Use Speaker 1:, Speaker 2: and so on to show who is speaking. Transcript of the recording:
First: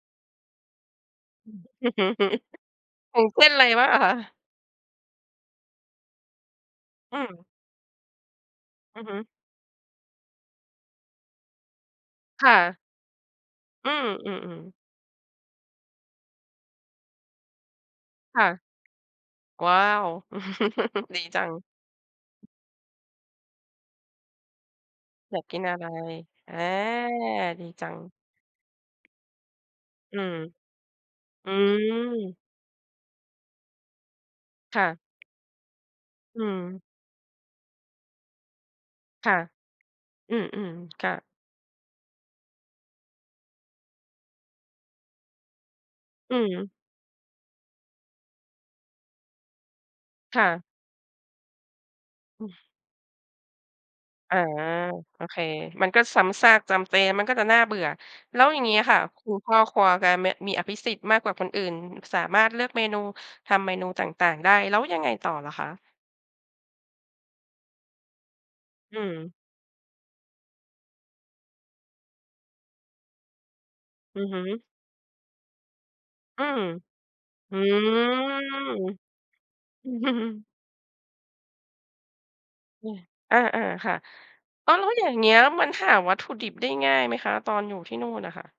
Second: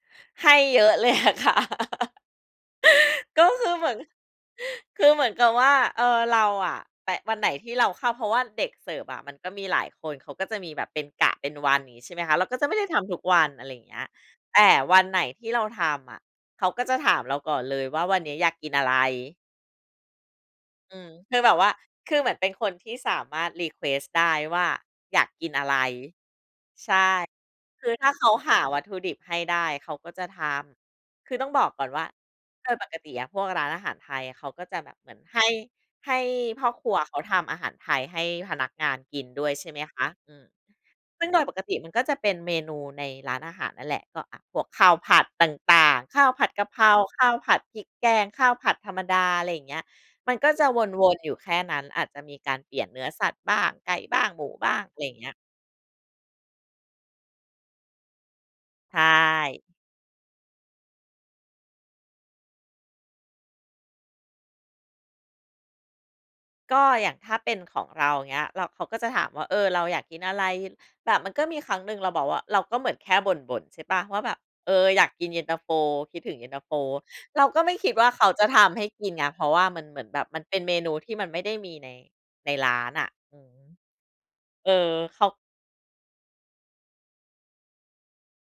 Speaker 1: ให้เยอะเลย อะ
Speaker 2: อ
Speaker 1: ค
Speaker 2: ื
Speaker 1: ่ะ
Speaker 2: อ อย่างเ
Speaker 1: ก
Speaker 2: ช
Speaker 1: ็
Speaker 2: ่นอะ
Speaker 1: ค
Speaker 2: ไร
Speaker 1: ือเ
Speaker 2: บ้
Speaker 1: ห
Speaker 2: า
Speaker 1: ม
Speaker 2: ง
Speaker 1: ือ
Speaker 2: อ
Speaker 1: น
Speaker 2: ะคะ?
Speaker 1: คือเหมือนกับว่า เออ เราอะแป
Speaker 2: อื
Speaker 1: ะ ว
Speaker 2: ม
Speaker 1: ันไหนที่เราเข้า เพราะว่าเด็กเสิ
Speaker 2: อ
Speaker 1: ร
Speaker 2: ื
Speaker 1: ์ฟ
Speaker 2: อฮ
Speaker 1: อ
Speaker 2: ึ
Speaker 1: ะมันก็มีหลายคน เขาก็จะมีแบบเป็นกะเป็นวัน อย่างนี้ใช่ไหมคะ เร
Speaker 2: ค
Speaker 1: า
Speaker 2: ่
Speaker 1: ก็จะไ
Speaker 2: ะ
Speaker 1: ม่ได้ทำทุกวัน อะไรอย่า
Speaker 2: อ
Speaker 1: ง
Speaker 2: ื
Speaker 1: เงี้ย แต
Speaker 2: ม
Speaker 1: ่
Speaker 2: ๆ ๆ
Speaker 1: วันไหนที่เราทำอะ เขาก็จะถามเราก่อนเลยว่า "วันนี้
Speaker 2: ค
Speaker 1: อ
Speaker 2: ่ะ
Speaker 1: ยากกินอะไร?"
Speaker 2: ว้าว
Speaker 1: อืม
Speaker 2: ดี
Speaker 1: คื
Speaker 2: จ
Speaker 1: อ
Speaker 2: ั
Speaker 1: แบบ
Speaker 2: ง
Speaker 1: ว่า คือเหมือนเป็นคนที่สามารถ รีเควสต์ ได้ว่า อยาก
Speaker 2: อยา
Speaker 1: ก
Speaker 2: ก
Speaker 1: ิน
Speaker 2: กิ
Speaker 1: อ
Speaker 2: น
Speaker 1: ะ
Speaker 2: อ
Speaker 1: ไร
Speaker 2: ะไร? อา ดี
Speaker 1: ใช่ ค
Speaker 2: จั
Speaker 1: ือถ้า
Speaker 2: ง
Speaker 1: เขาหาวัตถุดิบให้ได้ เขาก็
Speaker 2: อื
Speaker 1: จะ
Speaker 2: ม
Speaker 1: ทำ คือต้
Speaker 2: อ
Speaker 1: อ
Speaker 2: ื
Speaker 1: งบอกก่อนว่า
Speaker 2: ม
Speaker 1: โดยปกติอะพวกร้านอาหารไทยเขาก็จ
Speaker 2: ค
Speaker 1: ะ
Speaker 2: ่
Speaker 1: แบ
Speaker 2: ะ
Speaker 1: บเหมือนให้ ให้
Speaker 2: อื
Speaker 1: พ่อ
Speaker 2: ม
Speaker 1: ครัวเขาทำอาหารไทยให้พนักงานกิน
Speaker 2: ค่ะ
Speaker 1: ด้วย ใช่ไหมคะ อ
Speaker 2: อ
Speaker 1: ื
Speaker 2: ื
Speaker 1: อ
Speaker 2: ม ๆ ค่
Speaker 1: ซ
Speaker 2: ะ
Speaker 1: ึ่งโดยปกติมันก็จะเป็นเมนูในร้านอาหารนั่นแหละ ก็ อา พวกข้าวผัดต่าง ๆ ข้าว
Speaker 2: อื
Speaker 1: ผัดก
Speaker 2: ม
Speaker 1: ะเพรา ข้าวผัดพริกแกง ข้าวผัดธรรมดา อะไรอย่างเงี้ย มัน
Speaker 2: ค่
Speaker 1: ก็จ
Speaker 2: ะ
Speaker 1: ะวน ๆ อยู่แค่นั้น อาจจะมี
Speaker 2: อื
Speaker 1: การ
Speaker 2: ม
Speaker 1: เปลี่ยนเนื้อสัตว์บ้าง ไก่บ้าง
Speaker 2: อา
Speaker 1: หมูบ้าง อะไรอย่าง
Speaker 2: โอ
Speaker 1: เงี้ย
Speaker 2: เค มันก็ซ้ำซากจำเจ มันก็จะน่าเบื่อ แล้วอย่างงี้อะ
Speaker 1: ใช
Speaker 2: ค่ะ คุณพ่อ
Speaker 1: ่
Speaker 2: ครัวแกมี มีอภิสิทธิ์มากกว่าคนอื่น สามารถเลือกเมนู ทำเมนูต่าง ๆ ได้ แล้วยังไงต่อเหรอคะ?
Speaker 1: ก็อย่างถ้าเป็นของเรา อย่างเงี้ย เรา เขาก
Speaker 2: อื
Speaker 1: ็จะถาม
Speaker 2: ม
Speaker 1: ว่า "เออ เราอยากกินอะไร?" แบบมันก็มีครั้งหนึ่งเราบอกว่า เราก็เหมือนแค่บ่น ๆ ใช่เปล่า ว
Speaker 2: อ
Speaker 1: ่
Speaker 2: ื
Speaker 1: า
Speaker 2: อ
Speaker 1: แบ
Speaker 2: ฮ
Speaker 1: บ
Speaker 2: ึ
Speaker 1: "เออ อยากกินเย็นตาโฟ คิดถึง
Speaker 2: อ
Speaker 1: เ
Speaker 2: ื
Speaker 1: ย็นต
Speaker 2: ม
Speaker 1: าโฟ" เรา
Speaker 2: อื
Speaker 1: ก็ไม่
Speaker 2: ม
Speaker 1: คิดว่าเขาจะทำให้กินไง เพราะว่ามัน
Speaker 2: อื
Speaker 1: เหมือนแบบมั
Speaker 2: ม
Speaker 1: นเป็นเมนูที่มันไม่ได้มีใน ในร้า
Speaker 2: น
Speaker 1: นอะ อ
Speaker 2: อ
Speaker 1: ื
Speaker 2: า
Speaker 1: อ
Speaker 2: ๆ ค่ะ
Speaker 1: เ
Speaker 2: อ๋
Speaker 1: อ
Speaker 2: อ แล้
Speaker 1: อ
Speaker 2: วอย่าง
Speaker 1: เข
Speaker 2: เง
Speaker 1: า
Speaker 2: ี้ยมันหาวัตถุดิบได้ง่ายไหมคะ ตอนอยู่ที่นู่นอะค่ะ?